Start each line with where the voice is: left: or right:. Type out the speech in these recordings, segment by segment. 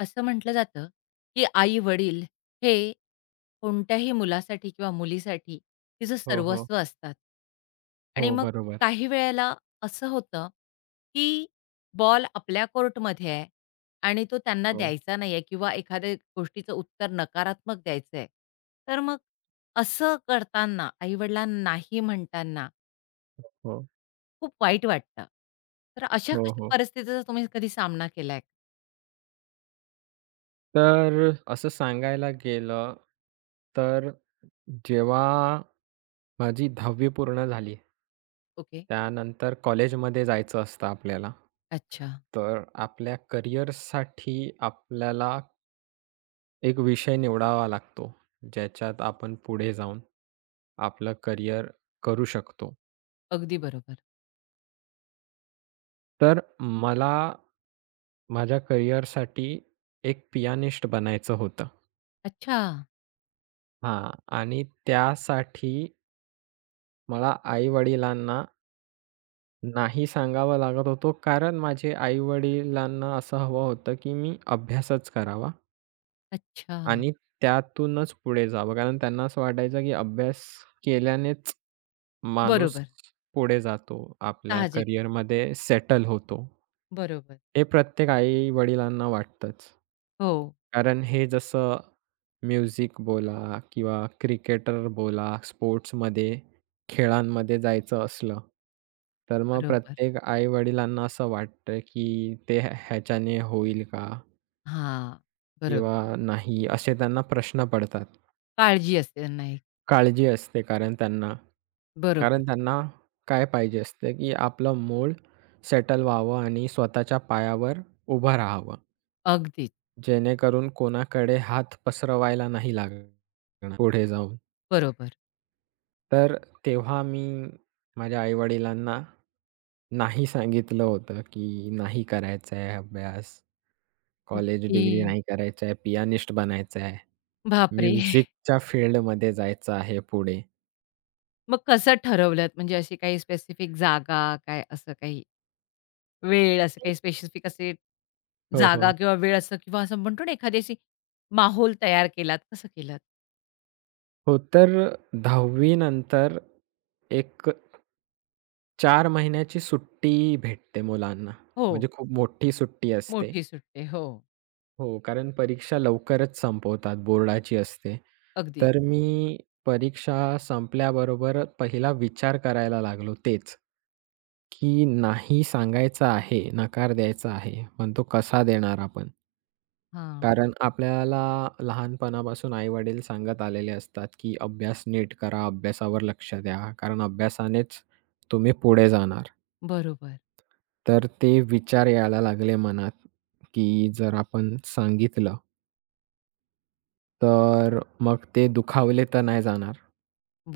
left: असं म्हटलं जातं, की आई-वडील हे कोणत्याही मुलासाठी किंवा मुलीसाठी तिचं
right: हो, हो.
left: सर्वस्व असतात. आणि
right: हो,
left: मग
right: बरोबर.
left: काही वेळेला असं होतं, की बॉल आपल्या कोर्टमध्ये आहे आणि तो त्यांना
right: हो,
left: द्यायचा नाहीये किंवा एखाद्या गोष्टीचं उत्तर नकारात्मक द्यायचंय. तर मग असं करताना, आई नाही म्हणताना
right: हो.
left: खूप वाईट वाटतं. तर अशा
right: हो,
left: कश
right: हो.
left: परिस्थितीचा तुम्ही कधी सामना केलाय?
right: तर असं सांगायला गेलं, तर जेव्हा माझी 10वी पूर्ण झाली
left: ओके.
right: त्यानंतर कॉलेजमध्ये जायचं असतं आपल्याला.
left: अच्छा.
right: तर आपल्या करिअरसाठी आपल्याला एक विषय निवडावा लागतो, ज्याच्यात आपण पुढे जाऊन आपलं करिअर करू शकतो.
left: अगदी बरोबर.
right: तर मला माझ्या करिअरसाठी एक पियानिस्ट बनायचं होतं.
left: अच्छा,
right: हां. आणि त्यासाठी मला आई-वडिलांना नाही सांगावं लागत होतं, कारण माझे आई-वडिलांना असं हवं होतं, की मी अभ्यासच करावा
left: अच्छा.
right: आणि त्यातूनच पुढे जावं. कारण त्यांना असं वाटायचं, की अभ्यास केल्यानेच माणूस
left: बरोबर.
right: पुढे जातो, आपल्या
left: साहजिक.
right: करिअरमध्ये सेटल होतो.
left: बरोबर.
right: हे प्रत्येक आई-वडिलांना वाटतंच.
left: हो,
right: कारण हे जसं म्युझिक बोला किंवा क्रिकेटर बोला, स्पोर्ट्समध्ये, खेळांमध्ये जायचं असलं, तर मग
left: बरोबर.
right: प्रत्येक आई-वडिलांना असं वाटतं, की ते ह्याच्याने होईल का?
left: हां, बरोबर.
right: किंवा नाही असे त्यांना प्रश्न पडतात.
left: काळजी असते त्यांना एक.
right: काळजी असते कारण त्यांना.
left: बरोबर.
right: कारण त्यांना काय पाहिजे असतं, की आपलं मूळ सेटल व्हावं आणि स्वतःच्या पायावर उभं राहावं.
left: अगदीच,
right: जेणेकरून कोणाकडे हात पसरवायला नाही लागणार पुढे जाऊन.
left: बरोबर.
right: तर तेव्हा मी माझ्या आई-वडिलांना नाही सांगितलं होतं, की नाही करायचा आहे अभ्यास, कॉलेज
left: ओके.
right: डिग्री नाही करायचं आहे, पियानिस्ट बनायचं आहे.
left: बापरे!
right: म्युझिकच्या फील्डमध्ये जायचं आहे पुढे.
left: मग कसं ठरवलत? म्हणजे अशी काही स्पेसिफिक जागा, काय असं काही वेळ, असं काही स्पेसिफिक असे
right: हो,
left: जागा
right: हो.
left: किंवा वेळ असं किंवा असं म्हणतो ना, एखादी अशी माहोल तयार केलात, कसं केलात?
right: हो, तर 10वी नंतर एक चार महिन्याची सुट्टी भेटते मुलांना.
left: हो,
right: म्हणजे खूप मोठी सुट्टी असते.
left: मोठी सुट्टी. हो,
right: हो, कारण परीक्षा लवकरच संपवतात, बोर्डाची असते.
left: अगदीच.
right: तर मी परीक्षा संपल्याबरोबर पहिला विचार करायला लागलो तेच, की नाही सांगायचं आहे, नकार द्यायचा आहे, पण तो कसा देणार आपण?
left: हां,
right: कारण आपल्याला लहानपणापासून आई-वडील सांगत आलेले असतात, की अभ्यास नीट करा, अभ्यासावर लक्ष द्या, कारण अभ्यासानेच तुम्ही पुढे जाणार.
left: बरोबर,
right: तर ते विचार यायला लागले मनात, की जर आपण सांगितलं, तर मग ते दुखावले तर नाही जाणार.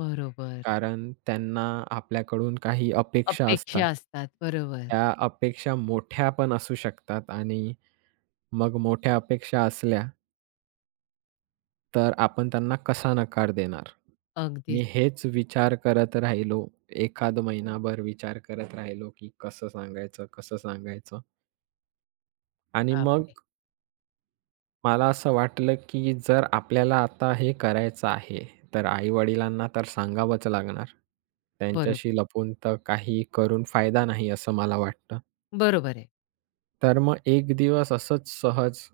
left: बरोबर.
right: कारण त्यांना आपल्याकडून काही अपेक्षा असतात.
left: अपेक्षा असतात. बरोबर.
right: त्या अपेक्षा मोठ्या पण असू शकतात आणि मग मोठ्या अपेक्षा असल्या, तर आपण त्यांना कसा नकार देणार? मी
left: अगदीच.
right: हेच विचार करत राहिलो. एखाद महिनाभर विचार करत राहिलो, की कसं सांगायचं, कसं सांगायचं? आणि
left: बापरे!
right: मग मला असं वाटलं, की जर आपल्याला आता हे करायचं आहे, तर आई-वडिलांना तर सांगावंच लागणार.
left: बरोबर.
right: त्यांच्याशी लपून तर काही करून फायदा नाही असं मला वाटतं.
left: बरोबर आहे.
right: तर मग एक दिवस असंच सहज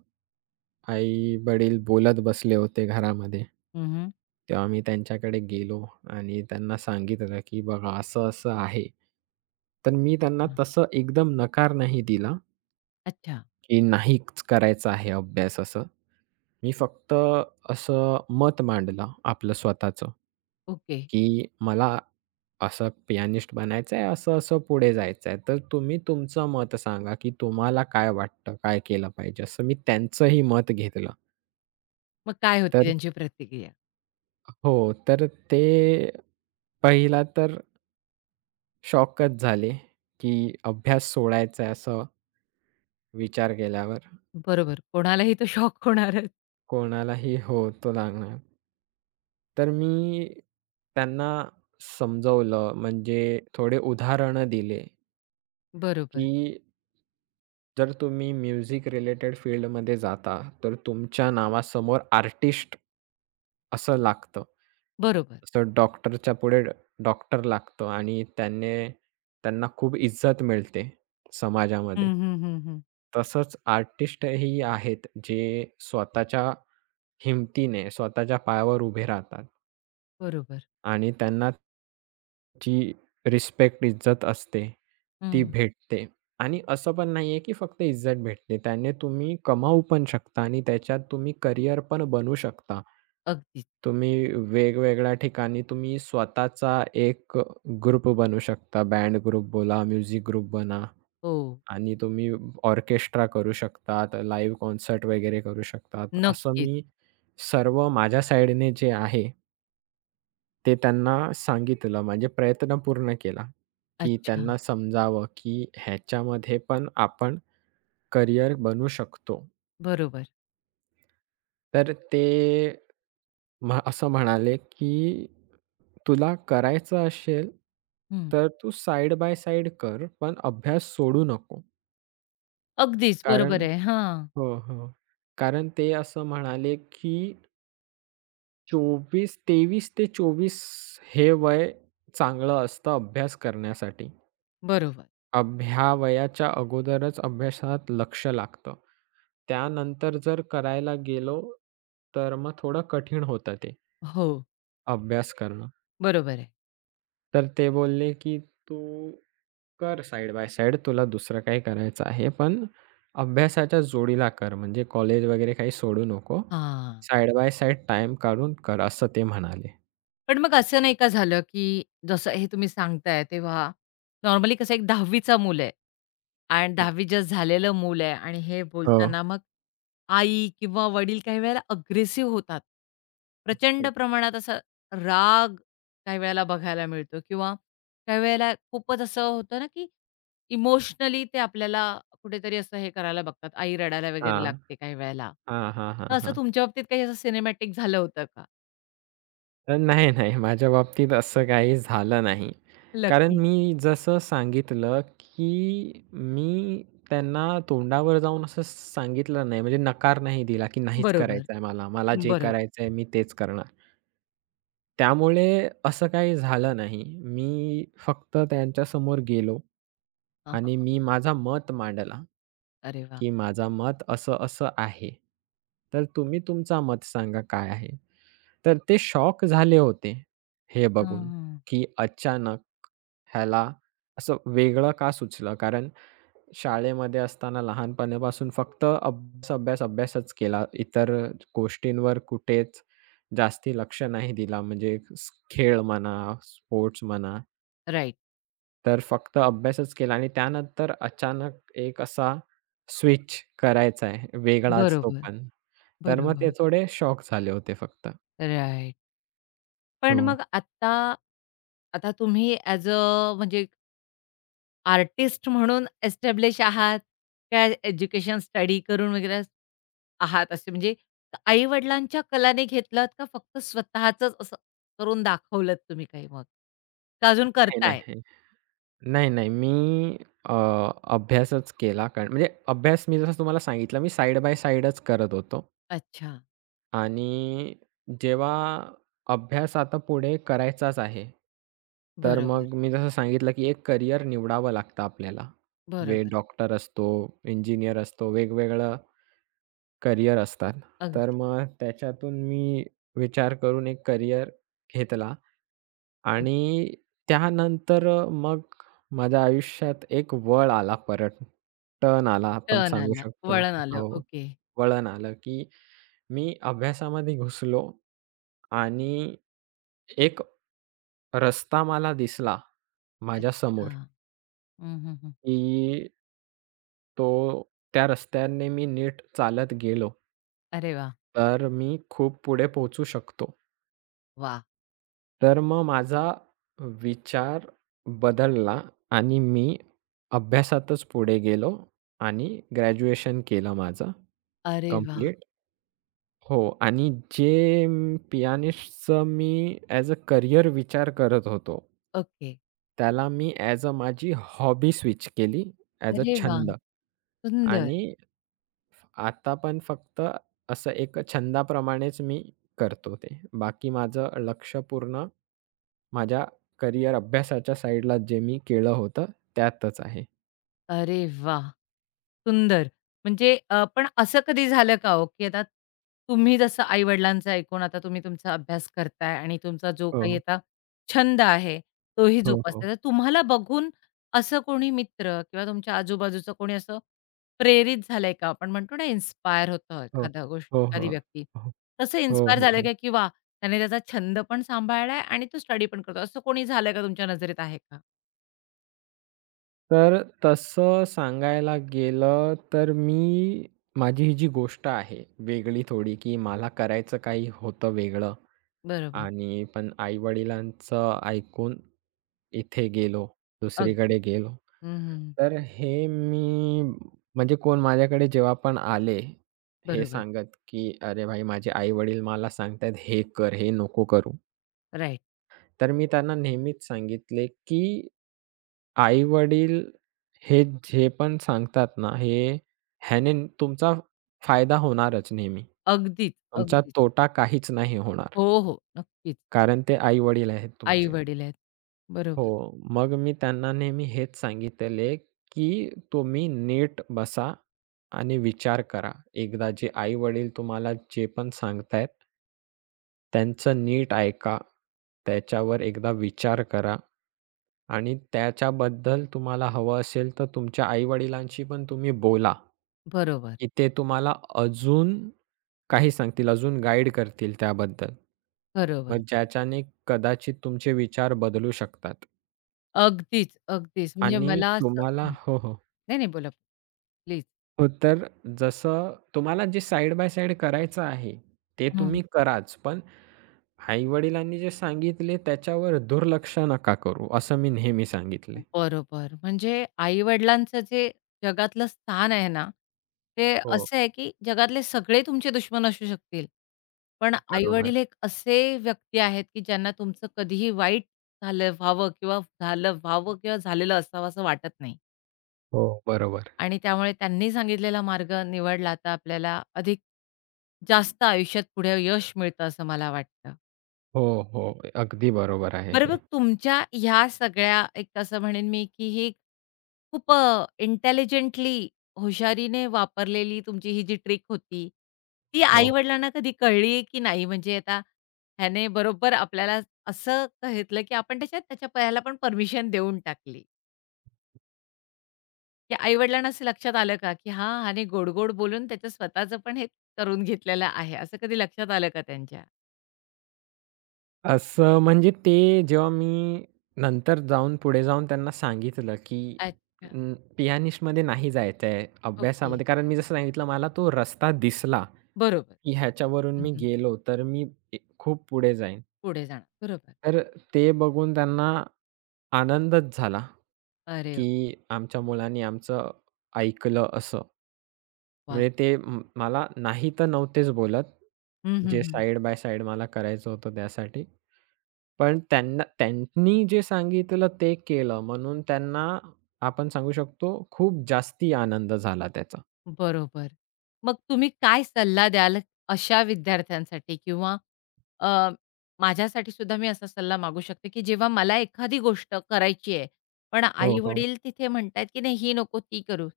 right: आई-वडील बोलत बसले होते घरामध्ये.
left: हं, हं.
right: तेव्हा मी त्यांच्याकडे गेलो आणि त्यांना सांगितलं, की "बघा असं-असं आहे." तर मी त्यांना
left: हां.
right: तसं एकदम नकार नाही दिला,
left: अच्छा.
right: की नाहीच करायचा आहे अभ्यास असं. मी फक्त असं मत मांडलं आपलं स्वतःचं,
left: ओके.
right: की मला असं पियानिस्ट बनायचं आहे, असं-असं पुढे जायचं आहे. तर तुम्ही तुमचं मत सांगा, की तुम्हाला काय वाटतं, काय केलं पाहिजे? असं मी त्यांचंही मत घेतलं.
left: मग काय होती
right: तर
left: त्यांची प्रतिक्रिया?
right: हो, तर ते पहिला तर शॉकच झाले, की अभ्यास सोडायचा आहे असं विचार केल्यावर.
left: बरोबर. कोणालाही तो शॉक होणारच.
right: कोणालाही हो, तो लागणार. तर मी त्यांना समजवलं म्हणजे थोडे उदाहरणं दिले,
left: बरोबर.
right: की जर तुम्ही म्युझिक रिलेटेड फील्डमध्ये जाता, तर तुमच्या नावासमोर आर्टिस्ट असं लागतं.
left: बरोबर.
right: असं डॉक्टरच्या पुढे डॉक्टर लागतं आणि त्याने त्यांना खूप इज्जत मिळते समाजामध्ये.
left: हं, हं, हं, हं.
right: तसंच आर्टिस्टही आहेत, जे स्वतःच्या हिमतीने, स्वतःच्या पायावर उभे राहतात.
left: बरोबर.
right: आणि त्यांना जी रिस्पेक्ट, इज्जत असते, ती
left: हं.
right: भेटते. आणि असं पण नाहीये की फक्त इज्जत भेटते. त्याने तुम्ही कमावू पण शकता आणि त्याच्यात तुम्ही करियर पण बनवू शकता.
left: अगदीच.
right: तुम्ही वेगवेगळ्या ठिकाणी तुम्ही स्वतःचा एक ग्रुप बनवू शकता. बँड ग्रुप बोला, म्युझिक ग्रुप बना
left: हो.
right: आणि तुम्ही ऑर्केस्ट्रा करू शकतात, लाईव्ह कॉन्सर्ट वगैरे करू शकतात. असं
left: नक्कीच.
right: मी सर्व माझ्या साईडने जे आहे ते त्यांना सांगितलं म्हणजे प्रयत्न पूर्ण केला, की
left: अच्छा.
right: त्यांना समजावं, की ह्याच्यामध्ये पण आपण करियर बनू शकतो.
left: बरोबर.
right: तर ते असं म्हणाले, की "तुला करायचं असेल,
left: हं.
right: तर तू साइड बाय साइड कर, पण अभ्यास सोडू नको."
left: अगदीच.
right: कारण
left: बरोबर आहे. हां.
right: हो, हो. कारण ते असं म्हणाले, की 24 23 ते 24 हे वय चांगलं असतं अभ्यास करण्यासाठी.
left: बरोबर.
right: अभ्या वयाच्या अगोदरच अभ्यासात लक्ष लागतं. त्यानंतर जर करायला गेलो, तर मग थोडं कठीण होतं ते
left: हो.
right: अभ्यास करणं.
left: बरोबर आहे.
right: तर ते बोलले, की "तू कर साइड बाय साइड तुला दुसरं काही करायचं आहे, पण अभ्यासाच्या जोडीला कर म्हणजे कॉलेज वगैरे काही सोडू नको.
left: हां.
right: साइड बाय साइड टाईम काढून कर." असं ते म्हणाले.
left: पण मग असं नाही का झालं, की जसं हे तुम्ही सांगताय तेव्हा नॉर्मली कसं एक 10वी चा मूल आहे आणि
right: हो,
left: 10वी जस्ट झालेलं मूल आहे आणि हे
right: हो.
left: बोलताना मग आई किंवा वडील काही वेळेला अग्रेसिव्ह होतात. प्रचंड
right: हो.
left: प्रमाणात असा राग काही वेळेला बघायला मिळतो किंवा काही वेळेला खूपच असं होतं ना, की इमोशनली ते आपल्याला कुठेतरी असं हे करायला बघतात. आई रडायला वगैरे
right: हां.
left: लागते काही वेळेला.
right: हां, हां,
left: तर असं
right: हां,
left: तुमच्या बाबतीत काही असं सिनेमॅटिक झालं होतं का?
right: नाही, नाही. माझ्या बाबतीत असं काही झालं नाही. कारण
left: लकी.
right: मी जसं सांगितलं, की मी त्यांना तोंडावर जाऊन असं सांगितलं नाही, म्हणजे नकार नाही दिला, की नाहीच
left: बरोबर.
right: करायचं आहे मला. मला जे
left: बरोबर.
right: करायचं आहे मी तेच करणार. त्यामुळे असं काही झालं नाही. मी फक्त त्यांच्यासमोर गेलो
left: हां, हां,
right: आणि
left: हां.
right: मी माझा मत मांडला.
left: अरे वाह!
right: की माझं मत असं-असं आहे. तर तुम्ही तुमचा मत सांगा काय आहे? तर ते शॉक झाले होते हे बघून,
left: हां.
right: की अचानक ह्याला असं वेगळं का सुचलं? कारण शाळेमध्ये असताना लहानपणापासून फक्त अभ्यास, अभ्यास, अभ्यासच केला. इतर गोष्टींवर कुठेच जास्ती लक्ष नाही दिला म्हणजे खेळ म्हणा, स्पोर्ट्स म्हणा.
left: राइट.
right: तर फक्त अभ्यासच केला आणि त्यानंतर अचानक एक असा स्विच करायचा आहे, वेगळाच तो
left: बरोबर,
right: पण. तर मग ते
left: बरोबर.
right: थोडे शॉक झाले होते फक्त.
left: राइट. पण
right: हो.
left: मग आत्ता, आता तुम्ही ॲज अ म्हणजे आर्टिस्ट म्हणून एस्टॅब्लिश आहात, का एज्युकेशन स्टडी करून वगैरे आहात असे म्हणजे आई-वडिलांच्या कलाने घेतलात का फक्त स्वतःचंच असं करून दाखवलत तुम्ही काही मग? का अजून
right: नाही,
left: करताय?
right: नाही. नाही, नाही. मी अ, अभ्यासच केला कारण म्हणजे अभ्यास मी जसं तुम्हाला सांगितलं मी साइड बाय साइडच करत होतो
left: अच्छा.
right: आणि जेव्हा अभ्यास आता पुढे करायचाच आहे, तर
left: बरोबर,
right: मग मी जसं सांगितलं, की एक करियर निवडावं लागतं आपल्याला. वे
left: बरोबर.
right: डॉक्टर असतो, इंजिनिअर असतो, वेगवेगळं करियर असतात. तर
left: अगदी.
right: मग त्याच्यातून मी विचार करून एक करियर घेतला आणि त्यानंतर मग माझ्या आयुष्यात एक वळ आला परत. टर्न आला आपण
left: टर्न
right: सांगू
left: आलं,
right: शकतो.
left: वळण आलं.
right: हो,
left: ओके.
right: वळण आलं, की मी अभ्यासामध्ये घुसलो आणि एक रस्ता मला दिसला
left: अच्छा.
right: माझ्यासमोर,
left: हं, हं, हं.
right: की तो त्या रस्त्याने मी नीट चालत गेलो
left: अरे वाह!
right: तर मी खूप पुढे पोहोचू शकतो.
left: वाह!
right: तर मग माझा विचार बदलला आणि मी अभ्यासातच पुढे गेलो आणि ग्रॅज्युएशन केलं माझं
left: अरे वाह!
right: कंप्लीट. हो आणि जे पियानिस्टचं मी ॲज अ करियर विचार करत होतो,
left: ओके.
right: त्याला मी ॲज अ माझी हॉबी स्विच केली, ॲज अ
left: अरे वाह!
right: छंद
left: सुंदर.
right: आणि आता पण फक्त असं एक छंदाप्रमाणेच मी करतो ते. बाकी माझं लक्ष पूर्ण माझ्या करियर अभ्यासाच्या साईडला जे मी केलं होतं त्यातच आहे.
left: अरे वाह! सुंदर. म्हणजे पण असं कधी झालं का हो, की आता तुम्ही जसं आई-वडिलांचं ऐकून आता तुम्ही तुमचा अभ्यास करताय आणि तुमचा जो काही
right: हो,
left: आता छंद आहे, तोही
right: हो, हो,
left: जोपासताय. तर तुम्हाला बघून असं कोणी मित्र किंवा तुमच्या आजूबाजूचं कोणी असं प्रेरित झालंय का? आपण म्हणतो ना, इन्स्पायर होतं
right: हो,
left: एखादा गोष्ट
right: हो, हो,
left: एखादी
right: हो,
left: व्यक्ती. तसं
right: हो,
left: इन्स्पायर
right: हो.
left: झालं
right: हो.
left: का, की वाह! त्याने त्याचा छंद पण सांभाळलाय आणि तो स्टडी पण करतो. असं कोणी झालं का तुमच्या नजरेत आहे का?
right: तर तसं सांगायला गेलं तर मी माझी ही जी गोष्ट आहे वेगळी थोडी, की मला करायचं काही होतं वेगळं
left: बरोबर.
right: आणि पण आई-वडिलांचं ऐकून इथे गेलो,
left: अगदी.
right: दुसरीकडे गेलो.
left: हं, हं.
right: तर हे मी म्हणजे कोण माझ्याकडे जेव्हा पण आले, हे
left: बरोबर.
right: सांगत, की "अरे भाई माझे आई-वडील मला सांगतायत हे कर, हे नको करू."
left: राइट.
right: तर मी त्यांना नेहमीच सांगितले, की आई-वडील हे जे पण सांगतात ना, हे ह्याने तुमचा फायदा होणारच नेहमी.
left: अगदीच,
right: तुमचा
left: अगदीच.
right: तोटा काहीच नाही होणार.
left: हो, हो. नक्कीच.
right: कारण ते आई-वडील आहेत तुमचे.
left: आई-वडील आहेत.
right: हो.
left: बरोबर,
right: मग मी त्यांना नेहमी हेच सांगितले, की तुम्ही नीट बसा आणि विचार करा. एकदा जे आई-वडील तुम्हाला जे पण सांगतायत त्यांचं नीट ऐका. त्याच्यावर एकदा विचार करा आणि त्याच्याबद्दल तुम्हाला हवं असेल तर तुमच्या आई-वडिलांशी पण तुम्ही बोला,
left: बरोबर,
right: की ते तुम्हाला अजून काही सांगतील, अजून गाईड करतील त्याबद्दल.
left: बरोबर.
right: मग ज्याच्याने कदाचित तुमचे विचार बदलू शकतात.
left: अगदीच, अगदीच. म्हणजे
right: आणि
left: मला असं
right: तुम्हाला
left: हं.
right: हो, हो.
left: नाही, नाही. बोला. प्लीज.
right: हो, तर जसं तुम्हाला जे साइड बाय साइड करायचं आहे, ते
left: हं,
right: तुम्ही
left: हं,
right: कराच. पण आई-वडिलांनी जे सांगितले त्याच्यावर दुर्लक्ष नका करू, असं मी नेहमी सांगितले.
left: हं. बरोबर. म्हणजे आई-वडिलांचं जे जगातलं स्थान आहे ना, ते
right: हो,
left: असं आहे, की जगातले सगळे तुमचे दुश्मन असू शकतील. पण
right: बरोबर.
left: आई-वडील एक असे व्यक्ती आहेत, की ज्यांना तुमचं कधीही वाईट झालं व्हावं किंवा झालं व्हावं किंवा झालेलं असावं असं वाटत नाही.
right: हो, बरोबर.
left: आणि त्यामुळे त्यांनी सांगितलेला मार्ग निवडला तर आपल्याला अधिक जास्त आयुष्यात पुढे यश मिळतं असं मला वाटतं.
right: हो, हो. अगदी बरोबर आहे
left: बरं
right: हे.
left: मग तुमच्या ह्या सगळ्या एक असं म्हणेन मी, की ही खूप इंटेलिजंटली हुशारीने वापरलेली तुमची ही जी ट्रिक होती, ती
right: हो.
left: आई-वडिलांना कधी कळली की नाही? म्हणजे आता ह्याने बरोबर आपल्याला असं सांगितलं, की आपण त्याच्यात त्याच्या ह्याला पण परमिशन देऊन टाकली. की आई-वडिलांना असं लक्षात आलं का, की हां, ह्याने गोड-गोड बोलून त्याचं स्वतःचं पण हे करून घेतलेलं आहे, असं कधी लक्षात आलं का त्यांच्या?
right: असं म्हणजे ते जेव्हा मी नंतर जाऊन पुढे जाऊन त्यांना सांगितलं, की
left: अच्छा.
right: पियानिस्टमध्ये नाही जायचं आहे,
left: ओके.
right: अभ्यासामध्ये कारण मी जसं सांगितलं मला तो रस्ता दिसला.
left: बरोबर.
right: की ह्याच्यावरून
left: हं,
right: मी
left: हं.
right: गेलो तर मी खूप पुढे जाईन.
left: पुढे जाणार. बरोबर.
right: तर ते बघून त्यांना आनंदच झाला,
left: अरे
right: की आमच्या मुलांनी आमचं ऐकलं असं.
left: वाह!
right: म्हणजे ते मला नाही तर नव्हतेच बोलत.
left: हं, हं,
right: जे
left: हं.
right: साइड बाय साइड मला करायचं होतं त्यासाठी. पण त्यांना त्यांनी जे सांगितलं ते केलं म्हणून त्यांना आपण सांगू शकतो खूप जास्ती आनंद झाला त्याचा.
left: बरोबर. मग तुम्ही काय सल्ला द्याल अशा विद्यार्थ्यांसाठी किंवा अ, माझ्यासाठी सुद्धा मी असा सल्ला मागू शकते, की जेव्हा मला एखादी गोष्ट करायची आहे, पण हो.
right: हो, हो.
left: आई-वडील तिथे म्हणतायत, की "नाही, ही नको, ती करू."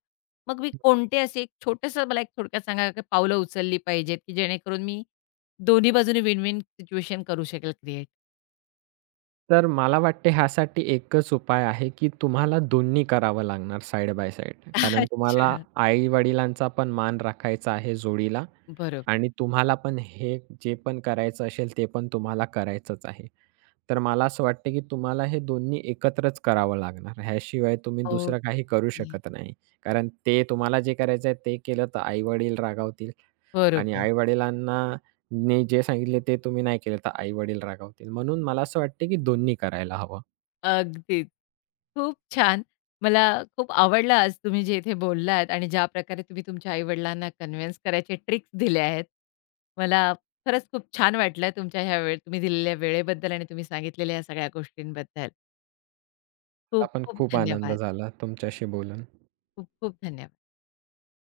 left: मग मी कोणते असे एक छोटंसं मला एक थोडक्यात सांगा की पावलं उचलली पाहिजेत, की जेणेकरून मी दोन्ही बाजूने विन-विन सिच्युएशन करू शकेल क्रिएट?
right: तर मला वाटते ह्यासाठी एकच उपाय आहे, की तुम्हाला दोन्ही करावं लागणार साइड बाय साइड. कारण तुम्हाला
left: अच्छा.
right: आई-वडिलांचा पण मान राखायचा आहे जोडीला
left: बरोबर.
right: आणि तुम्हाला पण हे जे पण करायचं असेल, ते पण तुम्हाला करायचंच आहे. तर मला असं वाटतं, की तुम्हाला हे दोन्ही एकत्रच करावं लागणार. ह्याशिवाय तुम्ही दुसरं
left: ओके.
right: काही करू शकत नाही. कारण ते तुम्हाला जे करायचं आहे ते केलं तर आई-वडील रागावतील आणि
left: बरोबर.
right: आई-वडिलांना नी जे सांगितले ते तुम्ही नाही केलं तर आई-वडील रागावतील. म्हणून मला असं वाटतं, की दोन्ही करायला हवं.
left: अगदीच. खूप छान. मला खूप आवडलं आज तुम्ही जे इथे बोललात आणि ज्या प्रकारे तुम्ही तुमच्या आई-वडिलांना कन्व्हिन्स करायचे ट्रिक्स दिल्या आहेत. मला खरंच खूप छान वाटलं तुमच्या ह्या वेळ तुम्ही दिलेल्या वेळेबद्दल आणि तुम्ही सांगितलेल्या या सगळ्या गोष्टींबद्दल.
right: मला
left: खूप
right: पण
left: खूप
right: खूप आनंद
left: धन्यवाद.
right: झाला तुमच्याशी बोलून.
left: खूप खूप धन्यवाद.